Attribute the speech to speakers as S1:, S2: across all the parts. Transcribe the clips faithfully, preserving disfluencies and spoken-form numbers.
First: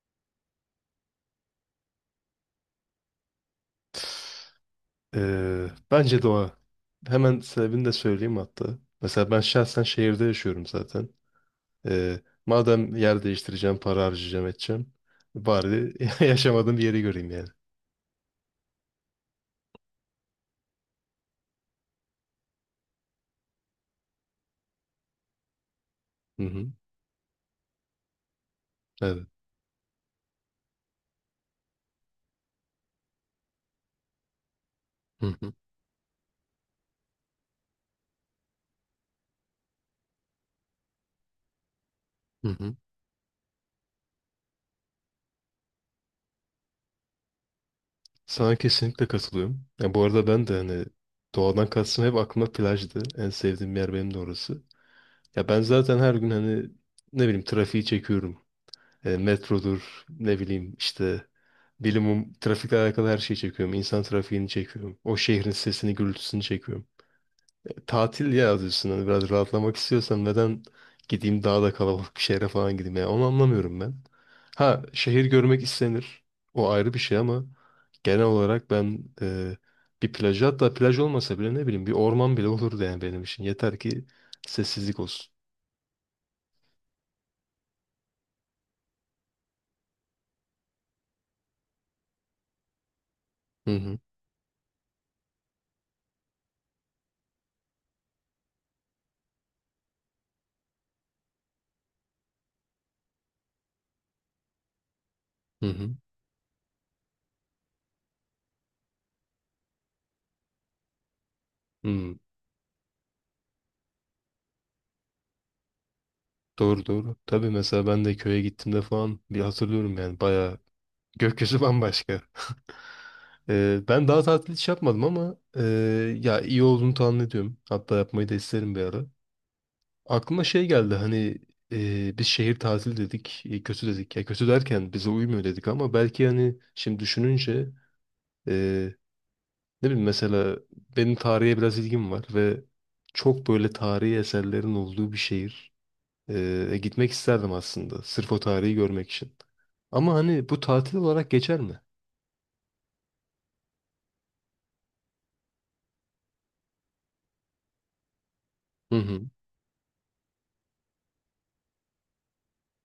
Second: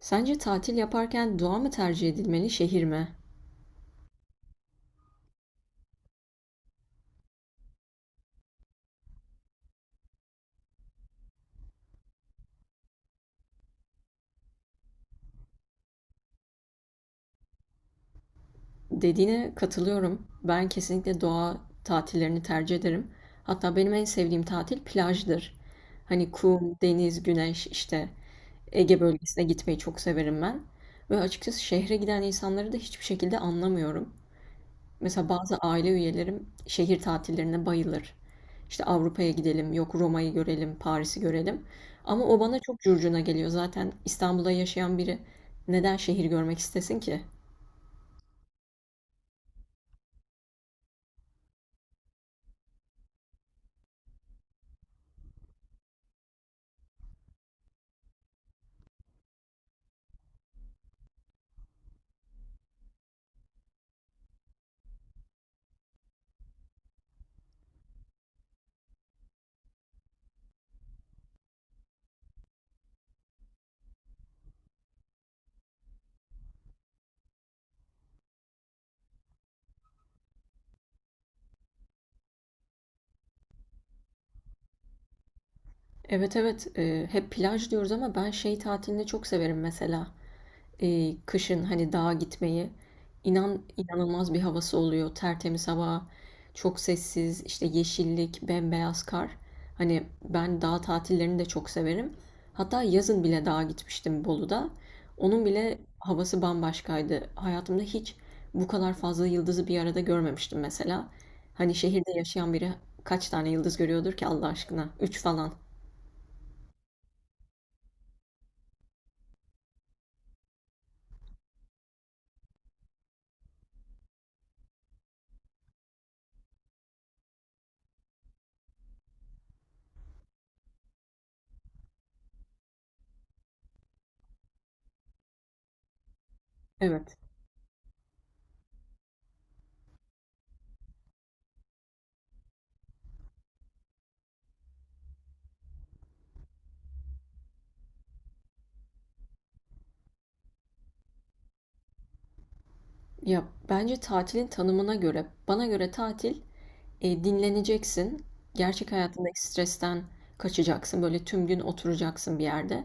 S1: Sence tatil yaparken doğa mı tercih edilmeli, şehir mi?
S2: Ee, bence doğa. Hemen sebebini de söyleyeyim hatta. Mesela ben şahsen şehirde yaşıyorum zaten. Ee, Madem yer değiştireceğim, para harcayacağım, edeceğim. Bari yaşamadığım bir yeri göreyim yani.
S1: Dediğine katılıyorum. Ben kesinlikle doğa tatillerini tercih ederim. Hatta benim en sevdiğim tatil plajdır. Hani
S2: Hı hı.
S1: kum, deniz, güneş işte Ege
S2: Evet.
S1: bölgesine gitmeyi çok severim ben. Ve açıkçası şehre giden insanları da hiçbir şekilde anlamıyorum.
S2: Hı
S1: Mesela
S2: hı.
S1: bazı aile üyelerim şehir tatillerine bayılır. İşte Avrupa'ya gidelim, yok Roma'yı görelim, Paris'i görelim. Ama o
S2: Hı
S1: bana
S2: hı.
S1: çok curcuna geliyor. Zaten İstanbul'da yaşayan biri neden şehir görmek istesin ki?
S2: Sana kesinlikle katılıyorum. Ya bu arada ben de hani doğadan kastım hep aklıma plajdı. En sevdiğim yer benim de orası. Ya ben zaten her gün hani ne bileyim trafiği çekiyorum. E, metrodur, ne bileyim işte bilimum trafikle alakalı her şeyi çekiyorum. İnsan trafiğini çekiyorum. O şehrin sesini, gürültüsünü çekiyorum. E, Tatil ya yazıyorsun. Hani biraz rahatlamak istiyorsam neden gideyim daha da kalabalık bir şehre falan gideyim ya. Onu anlamıyorum ben. Ha şehir görmek istenir. O ayrı bir şey ama genel olarak ben e, bir plaj, hatta plaj olmasa bile ne bileyim bir orman bile olurdu yani benim için. Yeter ki sessizlik olsun.
S1: Evet evet, e, hep plaj diyoruz ama ben şey tatilini çok severim mesela. Eee, kışın hani dağa gitmeyi. İnan
S2: Hı hı
S1: inanılmaz bir havası oluyor. Tertemiz hava, çok sessiz, işte yeşillik, bembeyaz kar. Hani ben dağ tatillerini de çok severim. Hatta yazın bile dağa gitmiştim Bolu'da. Onun
S2: hı
S1: bile
S2: hı.
S1: havası bambaşkaydı. Hayatımda hiç bu kadar fazla yıldızı bir arada görmemiştim mesela. Hani şehirde
S2: Hı.
S1: yaşayan biri kaç tane yıldız görüyordur ki Allah aşkına? Üç falan.
S2: Doğru doğru. Tabii mesela ben de köye gittiğimde falan bir hatırlıyorum yani bayağı gökyüzü bambaşka. Ee, ben daha tatil hiç yapmadım ama e, ya iyi olduğunu tahmin ediyorum. Hatta yapmayı da isterim bir ara. Aklıma şey geldi hani e, biz şehir tatili dedik, e, kötü dedik. Ya kötü derken bize uymuyor dedik ama belki hani şimdi
S1: Evet.
S2: düşününce e, ne bileyim mesela benim tarihe biraz ilgim var ve çok böyle tarihi eserlerin olduğu bir şehir. E, e, gitmek isterdim aslında sırf o tarihi görmek için. Ama hani bu tatil olarak geçer mi?
S1: Ya, bence tatilin tanımına göre, bana göre tatil e, dinleneceksin. Gerçek
S2: Hı hı,
S1: hayatındaki stresten kaçacaksın. Böyle tüm gün oturacaksın bir yerde.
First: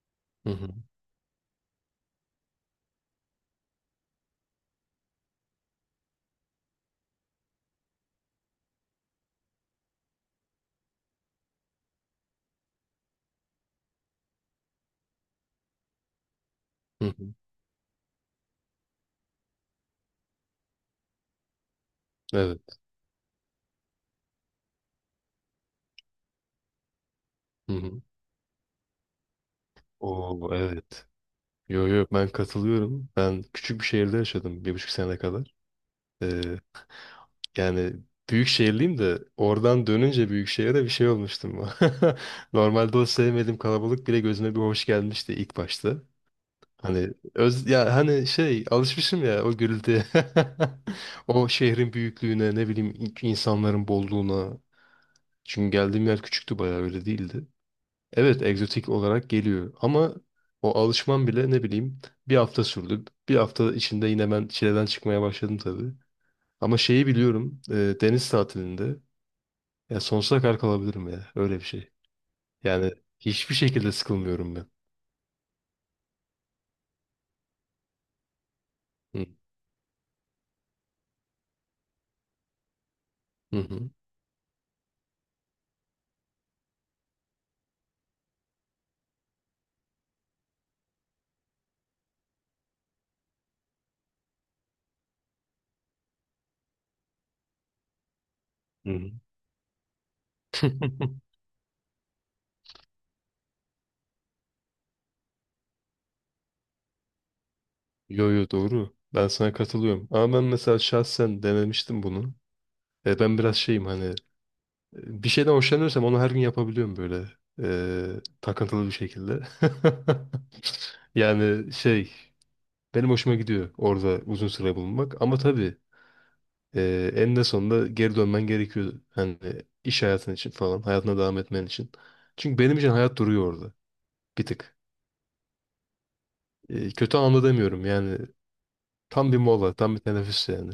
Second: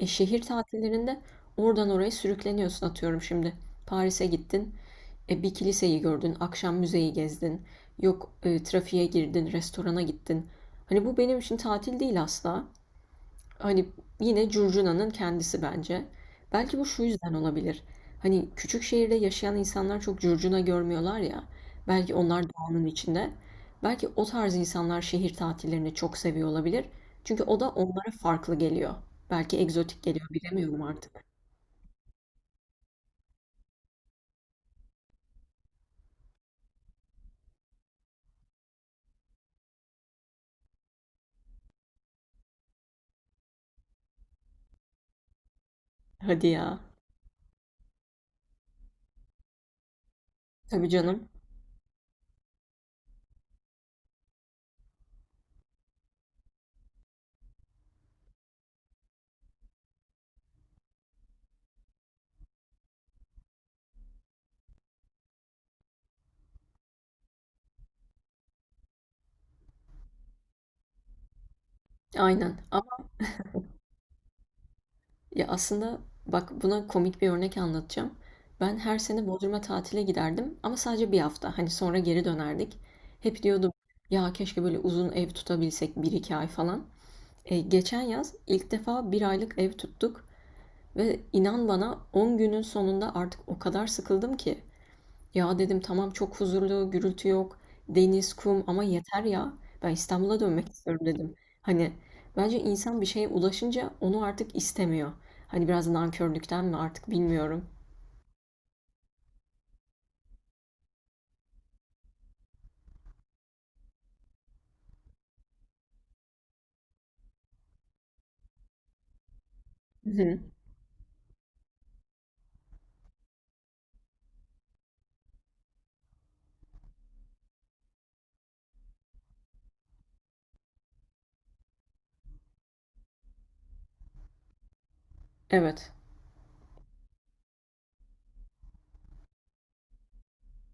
S1: E, şehir
S2: hı hı,
S1: tatillerinde oradan oraya sürükleniyorsun atıyorum şimdi. Paris'e gittin, e, bir kiliseyi gördün, akşam müzeyi gezdin. Yok e, trafiğe girdin, restorana gittin. Hani bu benim için tatil değil asla. Hani yine curcunanın kendisi bence. Belki bu şu
S2: hı
S1: yüzden
S2: hı.
S1: olabilir. Hani küçük şehirde yaşayan insanlar çok curcuna görmüyorlar ya. Belki onlar
S2: Evet.
S1: doğanın içinde. Belki o tarz insanlar şehir tatillerini çok seviyor olabilir. Çünkü o da
S2: Hı hı.
S1: onlara farklı geliyor. Belki egzotik geliyor
S2: Oo
S1: bilemiyorum
S2: evet.
S1: artık.
S2: Yo yo ben katılıyorum. Ben küçük bir şehirde yaşadım bir buçuk sene kadar. Ee, Yani büyük şehirliyim de oradan dönünce büyük şehire bir şey olmuştum. Normalde o sevmediğim kalabalık bile gözüme bir hoş gelmişti ilk başta.
S1: Hadi ya.
S2: Hani öz ya hani şey alışmışım ya o gürültüye.
S1: Tabii canım.
S2: O şehrin büyüklüğüne ne bileyim insanların bolluğuna. Çünkü geldiğim yer küçüktü bayağı öyle değildi. Evet, egzotik olarak geliyor ama o alışmam bile ne bileyim bir hafta sürdü. Bir hafta içinde yine ben çileden çıkmaya başladım tabii. Ama şeyi biliyorum, e, deniz tatilinde ya sonsuza kadar kalabilirim ya öyle bir şey.
S1: Aynen.
S2: Yani hiçbir şekilde sıkılmıyorum ben.
S1: Ya, aslında bak buna komik bir örnek anlatacağım. Ben her sene
S2: Hı
S1: Bodrum'a tatile giderdim ama sadece bir hafta. Hani sonra geri dönerdik. Hep
S2: hı
S1: diyordum
S2: hı.
S1: ya keşke böyle uzun ev tutabilsek bir iki ay falan. E, geçen yaz ilk defa bir aylık ev tuttuk ve inan bana on günün sonunda artık o kadar sıkıldım ki ya dedim tamam çok huzurlu, gürültü yok, deniz, kum ama
S2: Hı hı.
S1: yeter ya. Ben İstanbul'a dönmek istiyorum dedim. Hani bence insan bir şeye ulaşınca onu artık istemiyor. Hani biraz nankörlükten mi artık bilmiyorum.
S2: Yo yo doğru. Ben sana katılıyorum. Ama ben mesela şahsen denemiştim bunu. E, ben biraz şeyim hani e, bir şeyden hoşlanıyorsam onu her gün yapabiliyorum böyle e, takıntılı bir şekilde.
S1: Hı hı.
S2: Yani şey benim hoşuma gidiyor orada uzun süre bulunmak ama tabii e, eninde sonunda geri dönmen gerekiyor. Hani iş hayatın için falan hayatına devam etmen için. Çünkü benim için hayat duruyor orada bir tık.
S1: Evet.
S2: E, kötü anlamda demiyorum yani tam bir mola tam bir teneffüs yani.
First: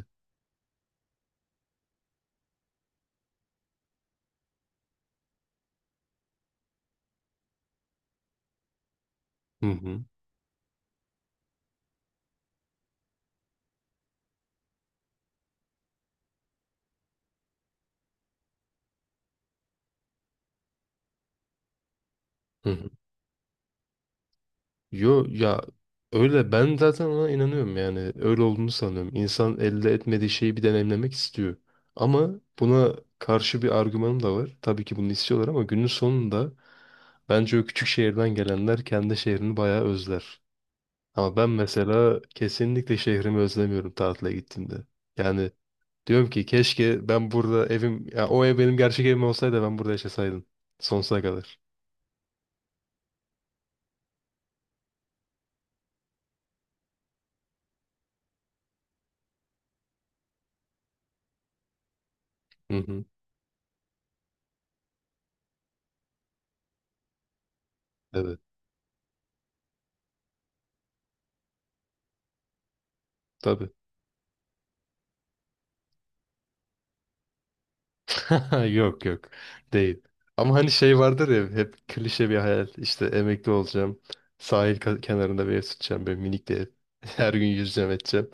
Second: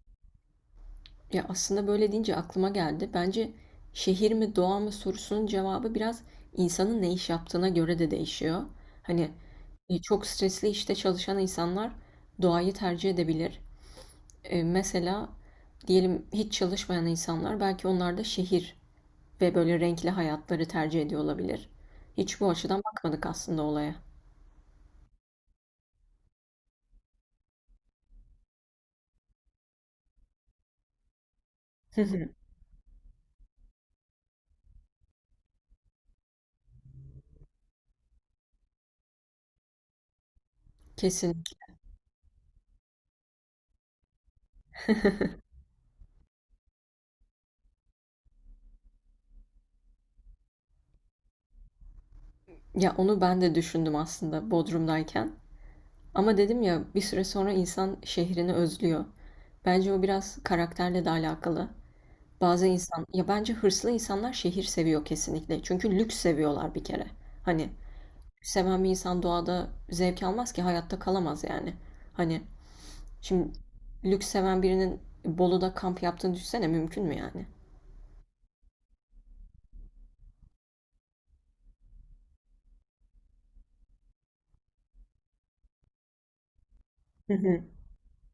S1: Ya aslında böyle deyince aklıma geldi. Bence şehir mi doğa mı sorusunun cevabı biraz insanın ne iş yaptığına göre de değişiyor. Hani
S2: Hı
S1: e,
S2: hı.
S1: çok stresli işte çalışan insanlar doğayı tercih edebilir. E, mesela diyelim hiç çalışmayan insanlar belki onlar da şehir ve böyle renkli hayatları tercih ediyor olabilir. Hiç bu
S2: Hı
S1: açıdan
S2: hı.
S1: bakmadık aslında olaya.
S2: Yo ya öyle ben zaten ona inanıyorum yani öyle olduğunu sanıyorum. İnsan elde etmediği şeyi bir deneyimlemek istiyor.
S1: Hı hı.
S2: Ama buna karşı bir argümanım da var. Tabii ki bunu istiyorlar ama günün sonunda bence o küçük şehirden gelenler kendi şehrini bayağı özler. Ama
S1: Kesin.
S2: ben mesela kesinlikle şehrimi özlemiyorum tatile gittiğimde. Yani diyorum ki keşke ben burada evim, ya o ev benim gerçek evim olsaydı ben burada yaşasaydım. Sonsuza kadar.
S1: Ya onu ben de düşündüm aslında Bodrum'dayken. Ama dedim ya bir süre sonra insan şehrini özlüyor. Bence o biraz karakterle de alakalı. Bazı
S2: Hı
S1: insan,
S2: hı.
S1: ya bence hırslı insanlar şehir seviyor kesinlikle. Çünkü lüks seviyorlar bir kere. Hani
S2: Evet.
S1: seven bir insan doğada zevk almaz ki hayatta kalamaz yani. Hani şimdi
S2: Tabii.
S1: lüks seven birinin Bolu'da kamp yaptığını düşünsene mümkün mü yani?
S2: Yok yok. Değil. Ama hani şey vardır ya hep klişe bir hayal. İşte emekli olacağım. Sahil ka- kenarında bir ev tutacağım. Böyle minik bir ev.
S1: Hı
S2: Her gün
S1: hı,
S2: yüzeceğim edeceğim.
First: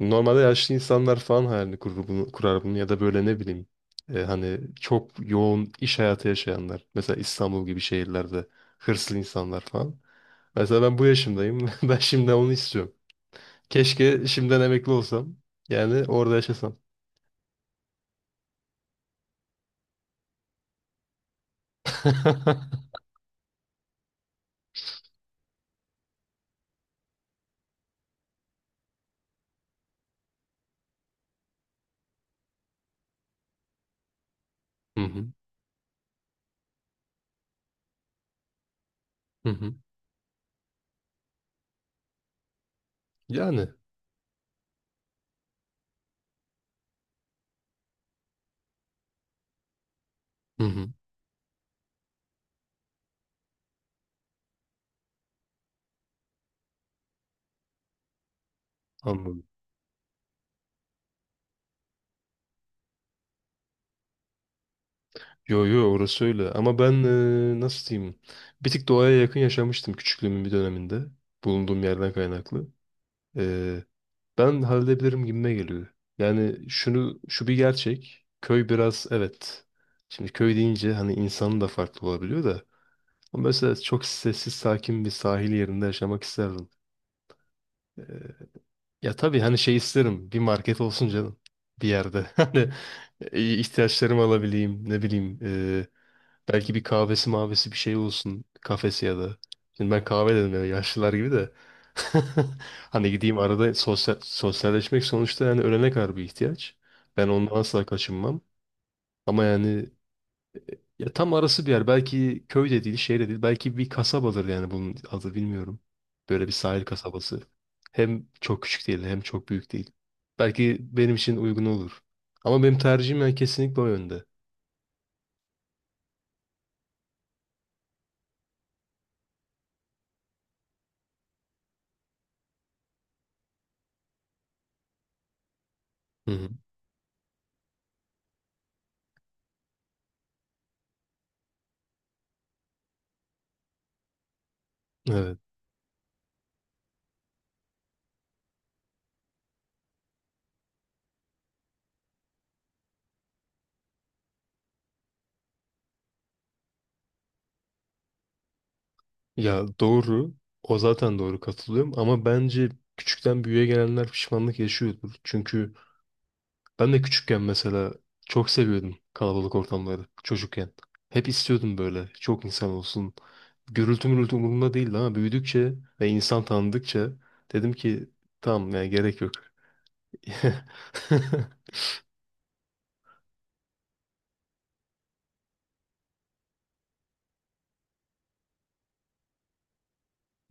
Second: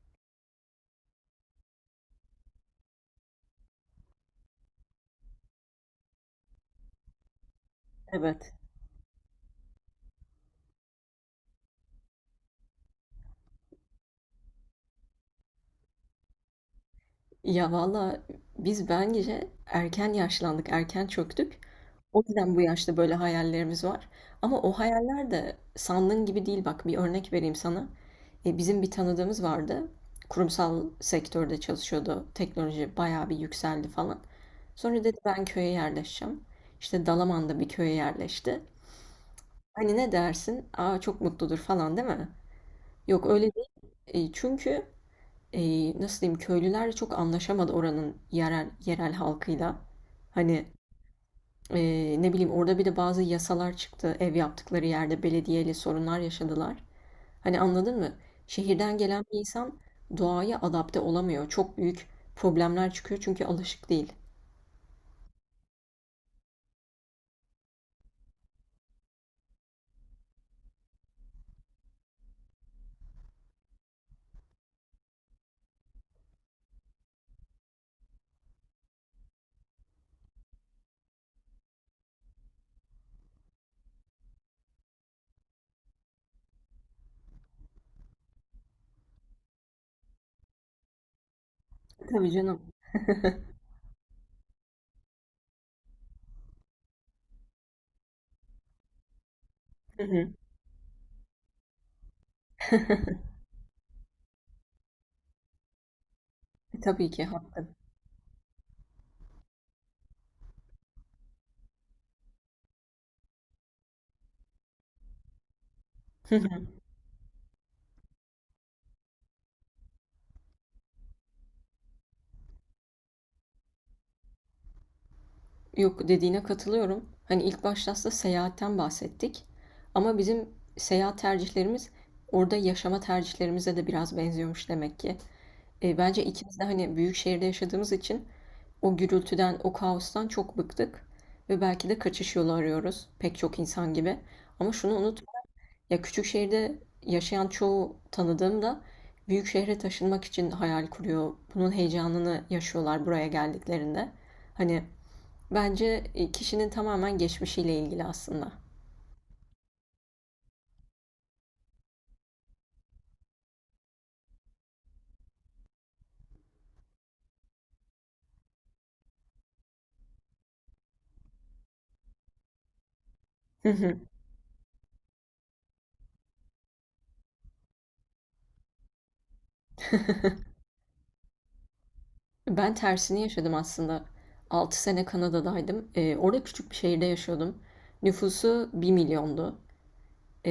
S2: Normalde yaşlı insanlar falan hayalini kurur bunu, kurar bunu ya da böyle ne bileyim e, hani çok yoğun iş hayatı yaşayanlar. Mesela İstanbul gibi şehirlerde
S1: evet.
S2: hırslı insanlar falan. Mesela ben bu yaşımdayım. Ben şimdi onu istiyorum. Keşke şimdiden emekli olsam. Yani orada yaşasam.
S1: Ya valla biz bence erken yaşlandık, erken çöktük. O yüzden bu yaşta böyle hayallerimiz var. Ama o hayaller de sandığın gibi değil. Bak bir örnek vereyim sana. E, bizim bir tanıdığımız vardı. Kurumsal sektörde çalışıyordu. Teknoloji bayağı bir yükseldi falan. Sonra
S2: Hı
S1: dedi
S2: hı,
S1: ben köye yerleşeceğim. İşte Dalaman'da bir köye yerleşti.
S2: hı hı.
S1: Hani ne dersin? Aa çok mutludur falan değil mi? Yok öyle değil.
S2: Yani
S1: E, çünkü e, nasıl diyeyim köylüler çok anlaşamadı oranın yerel yerel halkıyla.
S2: hı
S1: Hani
S2: hı,
S1: e, ne bileyim orada bir de bazı yasalar çıktı. Ev yaptıkları yerde belediyeyle sorunlar yaşadılar. Hani anladın mı? Şehirden gelen bir
S2: anladım.
S1: insan doğaya adapte olamıyor. Çok büyük problemler çıkıyor çünkü alışık değil.
S2: Yo yo orası öyle ama ben e, nasıl diyeyim bir tık doğaya yakın yaşamıştım küçüklüğümün bir döneminde bulunduğum yerden kaynaklı. E, Ben halledebilirim gibime geliyor. Yani şunu şu bir gerçek. Köy biraz evet. Şimdi köy deyince hani insanın da farklı olabiliyor da. Ama mesela çok sessiz sakin bir sahil yerinde yaşamak isterdim. Ee, Ya tabii hani şey isterim. Bir market olsun canım. Bir yerde.
S1: Tabii canım.
S2: Hani e, ihtiyaçlarımı alabileyim. Ne bileyim. e, Belki bir kahvesi mavesi bir şey olsun. Kafesi ya da. Şimdi
S1: Hı
S2: ben
S1: hı.
S2: kahve dedim ya yaşlılar gibi de. Hani gideyim arada sosyal, sosyalleşmek sonuçta yani ölene kadar bir ihtiyaç.
S1: Tabii ki
S2: Ben ondan
S1: haklı.
S2: asla kaçınmam. Ama yani ya tam arası bir yer. Belki köy de değil, şehir de değil. Belki bir kasabadır yani bunun adı bilmiyorum. Böyle bir sahil kasabası. Hem çok küçük değil hem çok büyük değil. Belki benim için uygun olur. Ama benim tercihim yani kesinlikle o yönde.
S1: Yok dediğine katılıyorum. Hani ilk başta aslında seyahatten bahsettik. Ama bizim seyahat tercihlerimiz orada yaşama tercihlerimize de biraz benziyormuş demek ki. E, bence
S2: Hı hı.
S1: ikimiz de hani büyük şehirde yaşadığımız için o gürültüden, o kaostan çok bıktık. Ve belki de kaçış yolu arıyoruz pek çok insan gibi. Ama şunu unut,
S2: Evet.
S1: ya küçük şehirde yaşayan çoğu tanıdığım da büyük şehre taşınmak için hayal kuruyor. Bunun heyecanını yaşıyorlar buraya geldiklerinde. Hani bence e, kişinin tamamen geçmişiyle ilgili aslında.
S2: Ya doğru. O zaten doğru katılıyorum ama bence küçükten büyüğe gelenler pişmanlık yaşıyordur. Çünkü ben de küçükken mesela çok seviyordum kalabalık ortamları çocukken. Hep istiyordum böyle çok insan olsun.
S1: Hı hı.
S2: Gürültü mürültü umurumda değildi ama büyüdükçe ve insan tanıdıkça dedim ki tamam ya gerek yok.
S1: Ben tersini yaşadım aslında. Altı sene Kanada'daydım. E, orada küçük bir şehirde yaşıyordum. Nüfusu bir milyondu.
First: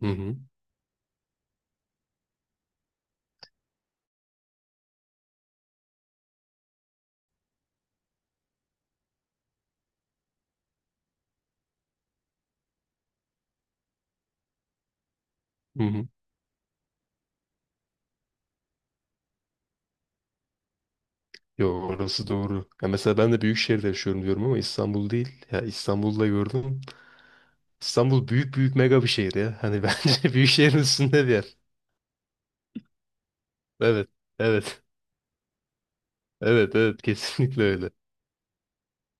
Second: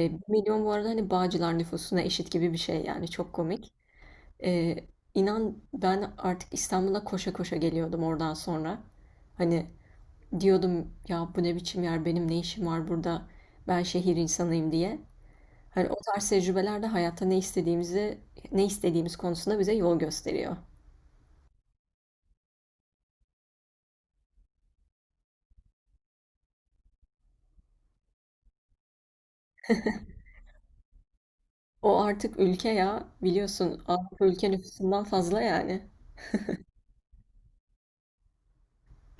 S2: Hı
S1: 1
S2: hı,
S1: milyon bu arada hani Bağcılar nüfusuna eşit gibi bir şey yani çok komik. E, inan ben artık İstanbul'a koşa koşa geliyordum oradan sonra. Hani diyordum ya bu ne biçim yer benim ne işim var burada ben şehir insanıyım diye.
S2: hı
S1: Hani o
S2: hı.
S1: tarz tecrübeler de hayatta ne istediğimizi, ne istediğimiz konusunda bize yol gösteriyor.
S2: Yo orası doğru. Ya mesela ben de büyük şehirde yaşıyorum diyorum ama İstanbul değil. Ya İstanbul'da gördüm. İstanbul büyük büyük mega bir şehir ya. Hani bence büyük şehrin üstünde bir yer.
S1: O artık ülke ya, biliyorsun
S2: Evet.
S1: Avrupa ülke
S2: Evet.
S1: nüfusundan fazla yani.
S2: Evet evet kesinlikle öyle.